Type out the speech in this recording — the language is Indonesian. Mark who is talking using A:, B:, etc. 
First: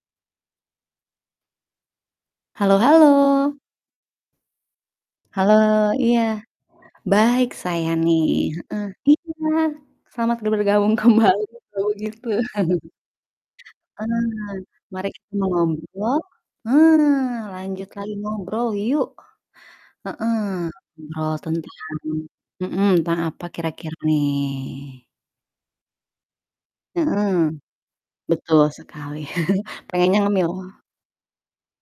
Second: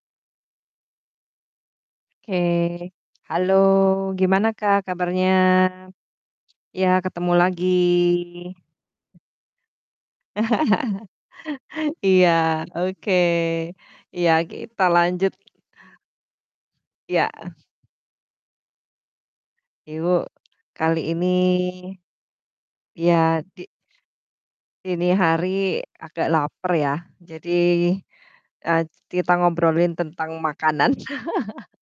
A: Oke,
B: Halo
A: halo
B: halo.
A: gimana Kak kabarnya?
B: Halo, iya.
A: Ya ketemu
B: Baik
A: lagi.
B: saya nih, heeh. Iya, selamat bergabung kembali kalau gitu.
A: iya, oke. Iya
B: Eee,
A: kita
B: mari kita
A: lanjut.
B: mengobro
A: Iya.
B: eee, lanjut lagi ngobrol yuk.
A: Ibu
B: Heeh,
A: kali ini
B: ngobrol tentang mhm, tentang
A: iya
B: apa
A: di
B: kira-kira nih?
A: ini hari agak laper ya, jadi,
B: Mhm, betul
A: eee,
B: sekali.
A: kita ngobrolin
B: Pengennya
A: tentang
B: ngemil.
A: makanan.